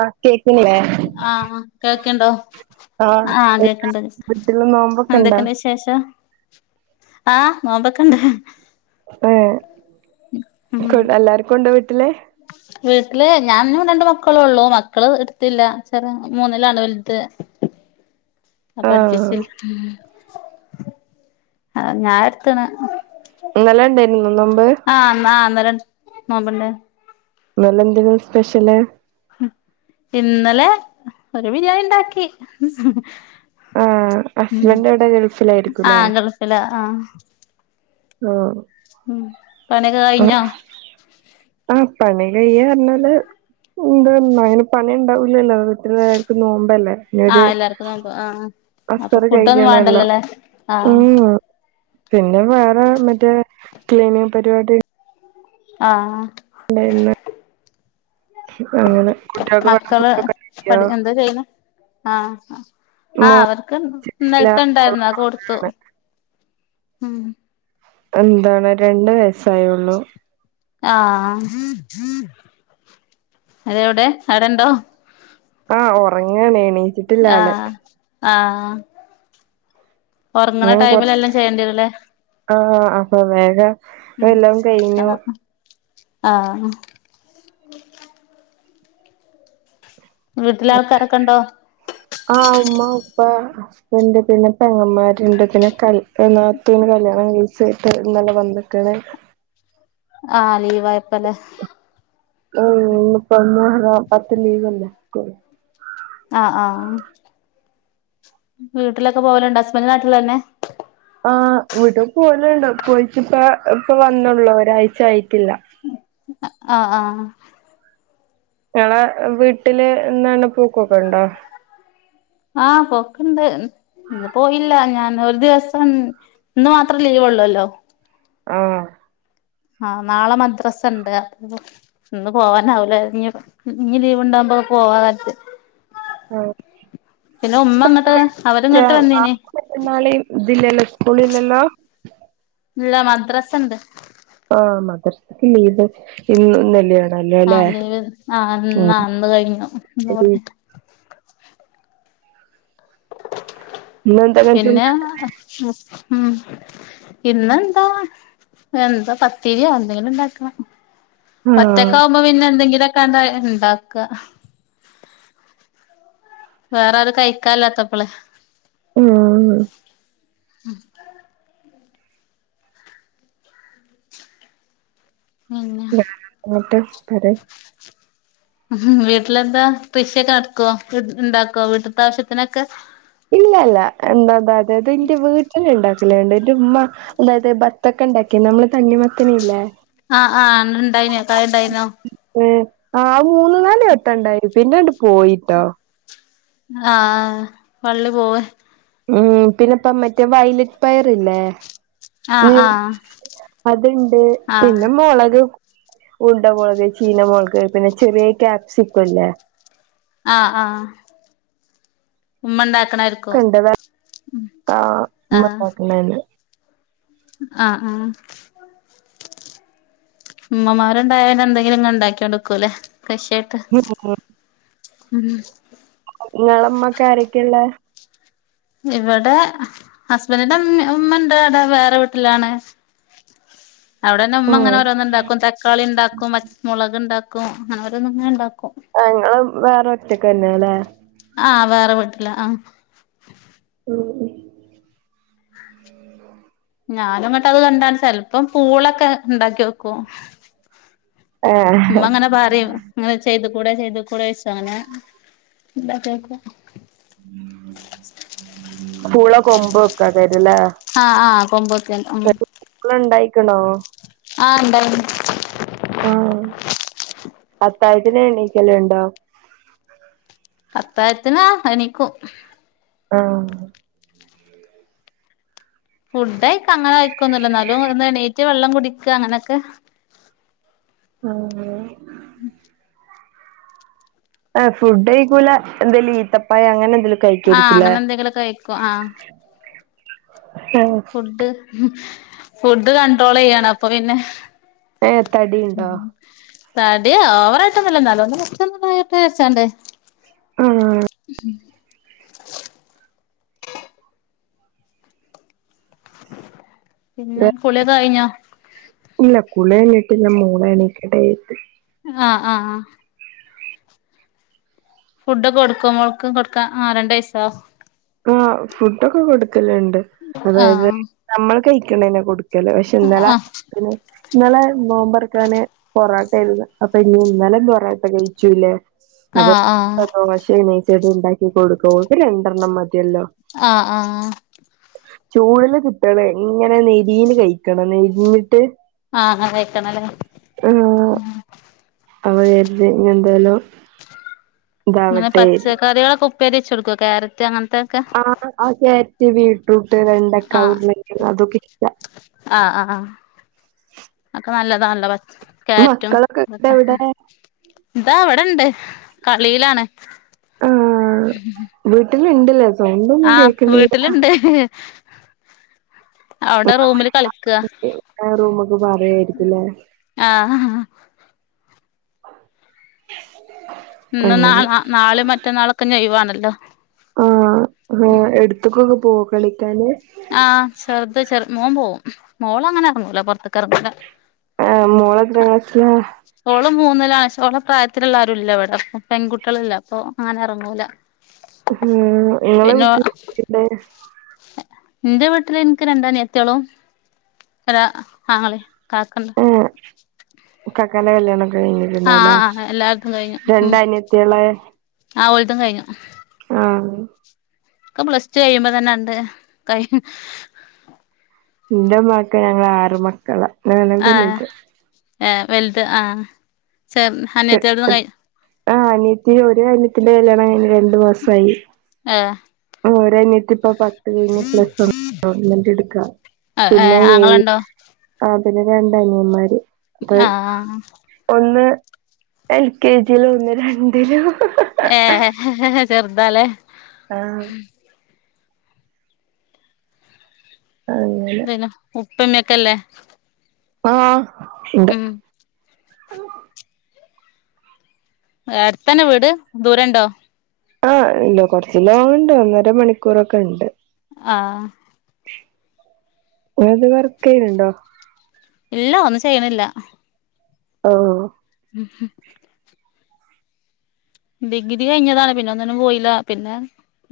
ആഹ് കേക്കില്ലേ ആഹ് കേൾക്ക്ണ്ടോ? ആഹ് കേൾക്ക്ണ്ട് വീട്ടില് നോമ്പൊക്കെ ഇണ്ടോ എന്തൊക്കെണ്ട് വിശേ. ശേഷം ആഹ് നോമ്പൊക്കണ്ട്. ഏഹ് കൊ എല്ലാർക്കും ഉണ്ടോ വീട്ടില്? വീട്ടില് ഞാനും രണ്ട് മക്കളുള്ളു മക്കള് എടുത്തില്ല എന്ന് വെച്ചാല് മൂന്നില്ലാണ് വലുത്. അപ്പൊ ആഹ് [unintelligible] ആഹ് ഞാ എടുത്ത്ണ്. ഇന്നലെ ഉണ്ടായിരുന്നോ നോമ്പ്. ആഹ് ആഹ് ഇന്നല നോമ്പ് ഇണ്ടാർന്ന് ഇന്നലെ എന്തെനു സ്പെഷ്യല്? ഇന്നലെ ഒരു ബിരിയാണി ഉണ്ടാക്കി. അഹ് ഹസ്ബൻഡ് എവിടെ ഗൾഫിലായിരിക്കും അല്ലേ ആഹ് ഗൾഫിലാ ആഹ് ഓ. ഉം. പണിയൊക്കെ ഉം കഴിഞ്ഞോ ആഹ് പണി കയ്യന്ന് പറഞ്ഞാല്. എന്തന്ന അതിന് പണി ഉണ്ടാവൂല്ലല്ലോ വീട്ടിലെല്ലാർക്കും നോമ്പല്ലേ. ആഹ് എല്ലാർക്കും നോമ്പ് ആഹ് അപ്പൊ അസർ ഫുഡൊന്നും കഴിഞ്ഞാണെല്ലാം വേണ്ടല്ലോല്ലേ ആഹ് ഉം പിന്നെ വേറെ മറ്റേ ക്ലീനിങ് പരിപാടി. ആഹ്. ണ്ടായിരുന്ന്. അങ്ങനെ. കുട്ടികൾക്ക് വേണ്ട മക്കള് ഫുഡൊക്കെ ഉണ്ടാക്കിയോ പഠി എന്താ ചെയ്യണ്? ആഹ് മോ ആഹ് അവർക്ക് ച്ചിട്ടില്ല ഇന്നലത്തെ ഓള് ഉണ്ടായിരുന്നു അത് കൊടുത്തു. ഒറങ്ങാണ് ഉം എന്താണ് രണ്ട് വയസ്സായുള്ളൂ. ആഹ് അത് എവിടെ അടെ ഉണ്ടോ? ആഹ് ഉറങ്ങാണ് എണീച്ചി. ആഹ് ആഹ്. ഒറങ്ങണ നി കൊർച്ച് ടൈമിലെല്ലാം ചെയ്യേണ്ടി വരൂല്ലേ ആഹ് അപ്പൊ വേഗ. ഉം ആഹ് ആഹ്. വീട്ടിലാൾക്കാരൊക്കെ ഉണ്ടോ? ആഹ് ഉമ്മ ഉപ്പ. ഇണ്ട് പിന്നെ പെങ്ങന്മാര് ഇണ്ട് എന്റെ പിന്നെ ക നാത്തൂന് കല്യാണം കഴിച്ചിട്ട് ഇന്നലെ വന്ന് ക്ക്ണ്‌ ആഹ് ലീവ് ആയപ്പല്ലെ [unintelligible] പത്ത് ലീവല്ലേ സ്കൂള് ആ ആ വീട്ടിലൊക്കെ പോവല്ണ്ടോ ഹസ്ബന്റ് നാട്ടില്ന്നെ ആ വീട്ടിക്ക്‌ പോകലുണ്ട് പോയിറ്റ്പ്പൊ ഇപ്പൊ വന്നള്ളൂ ഒരാഴ്ച ആയിട്ടില്ല ആഹ് ആഹ് ങ്ങളെ വീട്ടില് എന്നാണ് പൂക്കൊക്കെ ഉണ്ടോ ആ പോക്ക്ണ്ട് ഇന്ന് പോയില്ല ഞാൻ ഒരു ദിവസം ഇന്ന് മാത്രം ലീവ് ഉള്ളൂല്ലോ ആഹ് ആ നാളെ മദ്രാസണ്ട് അപ്പൊ ഇന്ന് പോവാനാവൂല ഞ്ഞി ഇഞ്ഞി ലീവ് ണ്ടാവുമ്പോ പോവാജാര്ച്ച് ആഹ് പിന്നെ ഉമ്മ ങ്ങ്ട്ട് അവരിങ്ങ്ട്ട് വന്നീന് മറ്റന്നാളിംഇതില്ലല്ലോ സ്കൂള് ഇല്ലല്ലോ ഇല്ല മദ്രസണ്ട് ആ മദ്രസക്ക് ലീവ് ഇന്ന് ഇന്നല്ല ആ ലിവ് ആന്നാ ന്ന് കഴിഞ്ഞു ഇന്നെന്താ പിന്നെ മു ഉം ഇന്നെന്താ എന്താ പത്തിരിയോ എന്തെങ്കിലുംണ്ടാക്കണം ആ ഒറ്റക്കആവുമ്പോ പിന്നെ എന്തെങ്കിലു ഒക്കെ ആണ്ട് ണ്ടാക്ക വേറെ ആരും കഴിക്കാ ല്ലാത്തപ്പള് ഉം ഉം പിന്നെ ങ്ങ്ട്ട് പറെ വീട്ടിലെന്താ കൃഷിയൊക്കെ നടക്കുവോ വീട്ട്ല് ണ്ടാക്കൊ വീട്ടത്തെ ആവിശ്യത്തിനൊക്കെ ഇല്ലല്ല എന്താ അതായത് ത് ന്റെ വീട്ടില് ണ്ടാക് ക്കലണ്ട് എന്റെ ഉമ്മ അതായത് ബത്തക്ക ണ്ടാക്കിന്നു മ്മള് തണ്ണി മത്തന് ഇല്ലേ ആ ആ ന്ന്ട് ണ്ടായിനോ കായ ണ്ടായ്നോ ഏ ആ മൂന്ന് നാല് വട്ടം ണ്ടായിനു പിന്നെണ്ട് പോയിട്ടോ ആ വള്ളി പോവെ ഉം പിന്നെപ്പൊ മറ്റേ വൈലറ്റ് പയർ ഇല്ലേ ആഹ് ഉം ആഹ് അതുണ്ട് ആഹ് പിന്നെ മൊളക് ഉണ്ട മുളക്, ചീനമുളക്, പിന്നെ ചെറിയ ക്യാപ്സിക്കല്ലേ ആ ആ ഉമ്മ ണ്ടാക്കണത് ക്കെ ണ്ട് വേ ആ ആഹ് മ്മണ്ടാക്ക്ണന്നെ ആഹ് ആഹ് ഉമ്മമാരുണ്ടായാല് എന്തെങ്കിലും ഇങ്ങനെ ഇണ്ടാക്കി കൊടുക്കൂലെ കൃഷേ ഉം ഉം ങ്ങളെ മ്മക്ക് ആരൊക്കെള്ളെ ഇവിടെ ഹസ്ബന്റിന്റെ മ്മ ഉമ്മണ്ടടെ വേറെ വീട്ടിലാണ് അവിടെന്ന ഉമ്മ ഉം അങ്ങനെ ഓരോന്ന് ഉണ്ടാക്കും തക്കാളി ഉണ്ടാക്കും പച് മുളക് ഉണ്ടാക്കും അങ്ങനെ ഓരോന്ന ങ്ങനെ ഉണ്ടാക്കും ആ ങ്ങള് വേറെ ഒറ്റക്ക് തന്നെ ലേ ആ വേറെ വീട്ടില ആ ഉം ഞാനുങ്ങ്ട്ട് അത് കണ്ടാണ്ട് ചെൽപ്പം പൂളൊക്കെണ്ടാക്കി ഓക്കും ഏ ഉമ്മ ഇങ്ങനെ പറിം ങ്ങനെ ചെയ്ത് കൂടെ ചെയ്ത് കൂടെച്ചു അങ്ങനെ ണ്ടാക്കിഓക്കും പൂള കൊമ്പ് ആഹ് ആഹ് കൊമ്പോത്തിയൽ [unintelligible] ഇണ്ടായ്ക്ക്ണോ ആ ണ്ടായ്നു ആ അത്താഴത്തിനെണീക്കല്ണ്ടോ? അത്തായത്ത്ന് ആ എണീക്കും ആഹ് ഫുഡ്ഡായ്ക് അങ്ങനയ്ക്കൊന്നുല്ല ന്നാലും ഒന്ന് എണീറ്റ് വെള്ളം കുടിക്ക അങ്ങനൊക്കെ ആഹാ [unintelligible] ആഹാ ഫുഡ്ഡയിക്കൂല എന്തേലും ഈത്തപ്പയ അങ്ങനെന്തേലും ആഹാ അങ്ങന എന്തെങ്കിലൊക്കെ കയിക്കും ആഹ് ഫുഡ്ഡ് ഫുഡ്ഡ് കണ്ട്രോളെയ്യാണ് അപ്പൊ പിന്നെ ഏഹ് തടീണ്ടോ? തടി ഓവറായിട്ടൊന്നുല്ല ഇന്നലൊന്ന് ആ [unintelligible] പിന്നെ കുളിയൊക്കെ കയിഞ്ഞോ? ഇല്ല കുളിയയ്ഞ്ഞിട്ട് ഇല്ല മോള് എണീക്കട്ടേ യെര്തി. ആഹ് ആഹ് ആഹാ ഫുഡ്ഡൊക്കെ കൊട്ക്കൊ? മോൾക്കും കൊടുക്കാ, ആഹ് രണ്ട് വയ്സ്സോ? ആഹ് ഫുഡ്ഡൊക്കെ കൊടുക്കലിണ്ട്. അതായത് ആഹ് നമ്മൾ കയെക്കിണെന്നെ കൊട്ക ക്കല് പഷെ ഇന്നലെ ആഹ് ഇനലെ നോമ്പൊർക്കാന് പൊറാട്ടയ്ര്ന്ന് അപ്പൊ ഇഞ്ഞ് ഇന്നലിം പൊറാട്ട വെയ്ചൂല്ലെ? അപ്പ ആഹ് ആഹ് ദോശ എണീച്ചിട്ട് ഇണ്ടാക്കി കൊട്ക്കു ഓക്ക് രണ്ടെണ്ണം മതിയല്ലോ. ആഹ് ആഹ് ആഹാ ചൂടില് കിട്ടണേ. ഇങ്ങനെ നെരീല് കയ്ക്കണം നെര്ഞ്ഞിട്ട്. ആഹ കയ്ക്കണല്ലേ. ആഹ് [unintelligible] എന്തേലും ഇങ്ങനെ പച്ചക്കറിയാളൊക്കെ ഉപ്പേരി വച്ചൊട്ക്കോ കാരറ്റ് അങ്ങൻത്തെ ആഹ് ആഹ് ക്യാര്റ്റ് ബീട്രൂട്ട് വെണ്ടക്ക ആഹ് ഉർളക്കേങ്ങ് അതൊക്കെ ഇഷ്ട ആഹ് ആഹ് ആഹാ ഒക്കെ നല്ലതാൺലൊ ക്യാര്റ്റും മക്കളൊക്കെ ഇവിടെ ഇതൊക്കെ എവിടെ ഇതാ ഇവ്ടെണ്ട് കളീലാണ്. വീട്ടിലിണ്ട്ലേ സൗണ്ടൊന്നും കേക്ക്ണില്ല. [unintelligible] അവിടെ റൂമില് കളിക്കുക [unintelligible] റൂമിക്ക്പറയെറ്കുംല്ലേ ആഹ് [inaudible] ഇന്ന് നാള നാളിം മറ്റന്നാളൊക്കെഞ്ഞ് ഒയി വാണല്ലോ? ആഹ് ഹ് എട്ത്തിക്കൊ ന്ന് പോവോ കളിക്കാന്. ആഹ് ചെർത് ചെറ് മോൻ പോവും മോളങ്ങനെ അർങ്ങൂല പൊർത്തിക്കർങ്ങൂല്ല. ഏഹ് മോളെത്രാം ക്ളസില? ഓള് മൂന്നിലാ പക്ഷെ ഓളെ പ്രായത്തിലിള്ളാരുല്ല ഇവടെ. അപ്പ പെങ്കുട്ട്യാളില്ല അപ്പൊ അങ്ങനെ എറങ്ങൂല. ഹും ഇങ്ങളെ വീട്ടില് രികുല്ലേ? ഇന്റെ വീട്ടില് ഇൻക്ക് രണ്ടനിയത്ത്യാളം ഒരാ ആങ്ങളിം കാക്കണ്ട്. ഏഹ് ക്കാക്കാൻ്റെ കല്യാണൊക്കെ കയ്ഞ്ഞിട്ടിണ്ടാവുല്ലേ? ആഹ് ആഹ് എല്ലാരതും കഴിഞ്ഞു ഉം രണ്ടനിയ ട്ടിയാളെ ആഹ് ഓൽതും കയ്ഞ്ഞു ആഹാ ക്കെ പ്ലസ് ടു കയ്യുമ്പ തന്നണ്ട് കൈയ് ന്റെ മ്മാക്ക് ഞങ്ങളാറ് മക്കള. ആഹ് ഏ വെൽത് ആഹ് ചെർ അനിയത്ത്യാൾതൊന്നും കൈ ആഹ് അനിയത്തി ഒരു അന്യത്തിന്റെ കല്യാണം കൈഞ്ഞ് രണ്ട് മാസായി. ആഹാ പോ ഓരനിയത്തി ഇപ്പ പത്ത് കയിഞ്ഞ് പ്ലസ് വണ്ണ് ഇട്ക്കാ ഏഹ് പിന്നെ ഏഹ് ആങ്ങളുണ്ടോ ആഹ പിന്നെ രണ്ടനിയന്മാര് ആഹ ആഹ ഒന്ന് എൽ കെ ജിലും ഒന്ന് രണ്ടിലും ഹ ഹ ഹ ഏഹ് ഹേ ചെർതാലേ. ആഹ് അങ്ങ ന്നെ ഉപ്പിം ഉമ്മിം ഒക്കെല്ലേ. ആഹ് ഇണ്ട്. ഉം അട്ത്തന്നെ വീട്? ദൂരണ്ടോ. ആഹ് ഇണ്ട് കൊർച്ച് ലോങ്ങ് ണ്ട്. ഒന്നര മണിക്കൂറൊക്കെ ണ്ട്. ആഹ് ഇങ്ങളെന്തേം വർക്കെയ്യ്ണ് ണ്ടോ? ഇല്ല ഒന്നും ചെയ്യ്ണില്ല. ഓഹ്. [unintelligible] ഡിഗ്രി കഴിഞ്ഞതാണ്. പിന്നെ ഒന്നിനും പോയില്ല. പിന്നെ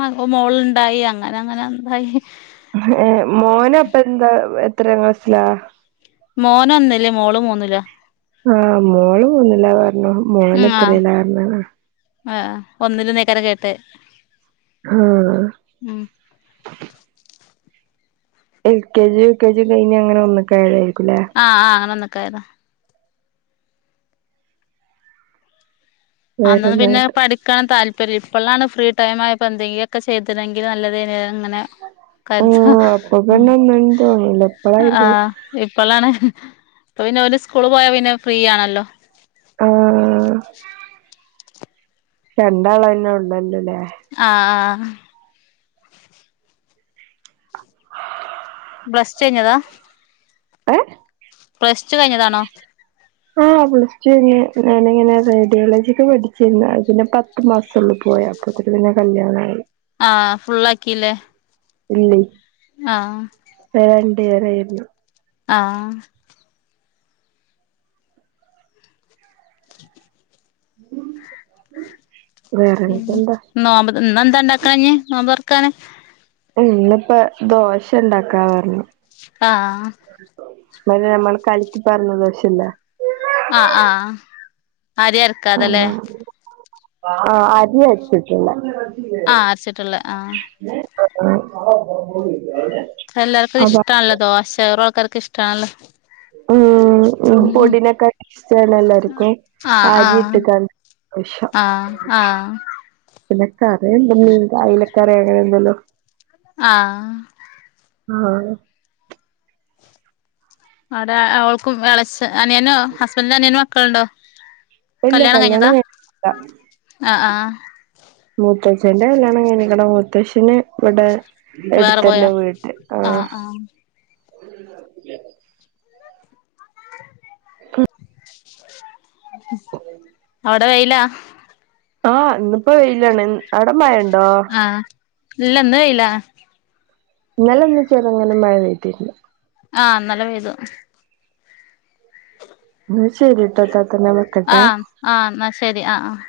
മക മോള്ണ്ടായി. അങ്ങനങ്ങന എന്തായി ഹേ മോനപ്പ എന്താ, എത്രാം ക്ലാസിലാ? മോനൊന്നില് മോളു മൂന്നില്വാ. ആഹ് മോള് മൂന്നിലാ പറ്ണു. മോന് ഉം ആഹ് എത്രീലാ പർഞ്ഞതാ. ആഹ് ഒന്നില്ന്നെയ്കാര കേട്ടെ. ഹാ. ഉം L K G U K G ഒക്കെ കഴിഞ്ഞ് അങ്ങനെ ഒന്ന് ക്കായതായിരിക്കുലേ. ആഹ് ആഹ് അങ്ങനെ ഒന്നിക്കായതാ. അന്നൊന്നും വേറെന്താ പിന്നെ എന്നിട്ട് പഠി ക്കാൻ താല്പര്യം ഇപ്പളാണ് ഫ്രീ ടൈം ആയപ്പം എന്തെങ്കിലൊക്കെ ചെയ്തിണെങ്കില് നല്ലതേനി ന്ന് ങ്ങനെ കര്താ. ആഹ് അപ്പൊ ഉം. പിന്നെ ഒന്നിനും തോന്നൂല ഇപ്പളായിരിക്കും ആഹ് ഇപ്പളാണ്. ഇപ്പപിന്നെ ഓല് സ്കൂള് പോയാ പിന്നെ ഫ്രീ ആണല്ലോ. ആഹ് രണ്ടാളന്നെ ഒള്ളൊല്ലൊലേ. ആഹ് ആഹ്. ബ്ലസ് ടു കഴിഞ്ഞതാ? ഏഹ്? പ്ലസ് ടു കഴിഞ്ഞതാണോ? ആഹ് പ്ലസ് ടു കഴിഞ് ഞാനിങ്ങനെ റേഡിയോളജിക് പഠി ച്ചീന്ന്. അത് പിന്നെ പത്ത് മാസൊള്ളു പോയെ അപ്പോത്ത്ക്കും പിന്നെ കല്യാണായി. ആഹ് ഫുള്ളാകില്ലേ? ഇല്ലേയ് ആഹ്. പെ രണ്ടി ഇയറേയ്ര്ന്നു. ആഹ് [inaudible] [inaudible] ഇം വേറെനിക്കെന്താ നോമ്പത് ഇന്നെന്താ ഇണ്ടാക്ണെ ഇഞ്ഞ് നോമ്പർക്കാന്? ഇന്നിപ്പെ ദോശണ്ടാക്കാ പർഞ്ഞു. ആഹ് മായ്രി നമ്മള് കലക്കി പാര്ന ദോശല്ലേ ആഹ് ആഹ് അരി അര് അങ്ങനെ. ആഹ് അരി അര്ച്ചിട്ടില്ല. ആഹ് അരച്ചിട്ട്ള്ളെ. ആഹ് ആഹ് എല്ലാവർക്കും അതാ ഇഷ്ടാണല്ലോ? ദോശറൊ, ആൾക്കാർക്കിഷ്ടാണല്ലോ. ആഹ് പൊടിനെക്കാട്ടി ഇഷ്ട്ടല്ലേ- എല്ലാർക്കും ആഹ് ആരി ആഹ് ഇട്ട് കാണ്ട് ദോശ. ആഹ് ആഹ്.. നിനക്ക് അതേ ഉണ്ടല്ലേ അയിലക്കറി അങ്ങനെന്തേലും. ആഹ്. ആഹ്. അവിടെ അവൾക്കും വെളച്ച്, അനിയനോ, ഹസ്ബന്റിന്റെ അനിയന് മക്കളൊണ്ടോ? ഇല്ല കല്യാണം കഴിഞ്ഞില്ല. ആഹ് ആഹ് മൂത്തച്ചന്റെ കല്യാണം- കഴിഞ്ഞേക്കണു, മുത്തശ്ശന് ഇവിടെ- വേറെ പോയോ എടുത്തന്നെ വീട്ട് ആ.. ആഹ് ആഹ് [inaudible] അവിടെ വെയിലാ? ആഹ് ഇന്നിപ്പോ വെയിലാണ്, അവിടെ മാഴയൊണ്ടോ? ആഹ് ഇല്ല ഇന്ന് വെയിലാ. ഇന്നലെ ഒന്നും ചെറുങ്ങനെ മഴ പെയ്തില്ല. ആഹ് ഇന്നലെ പെയ്തു. എന്നാ ശരിട്ടോ ഇത്താ. ആഹ് ആഹ് എന്നാ ശരി ആഹ്‌ ആഹ്.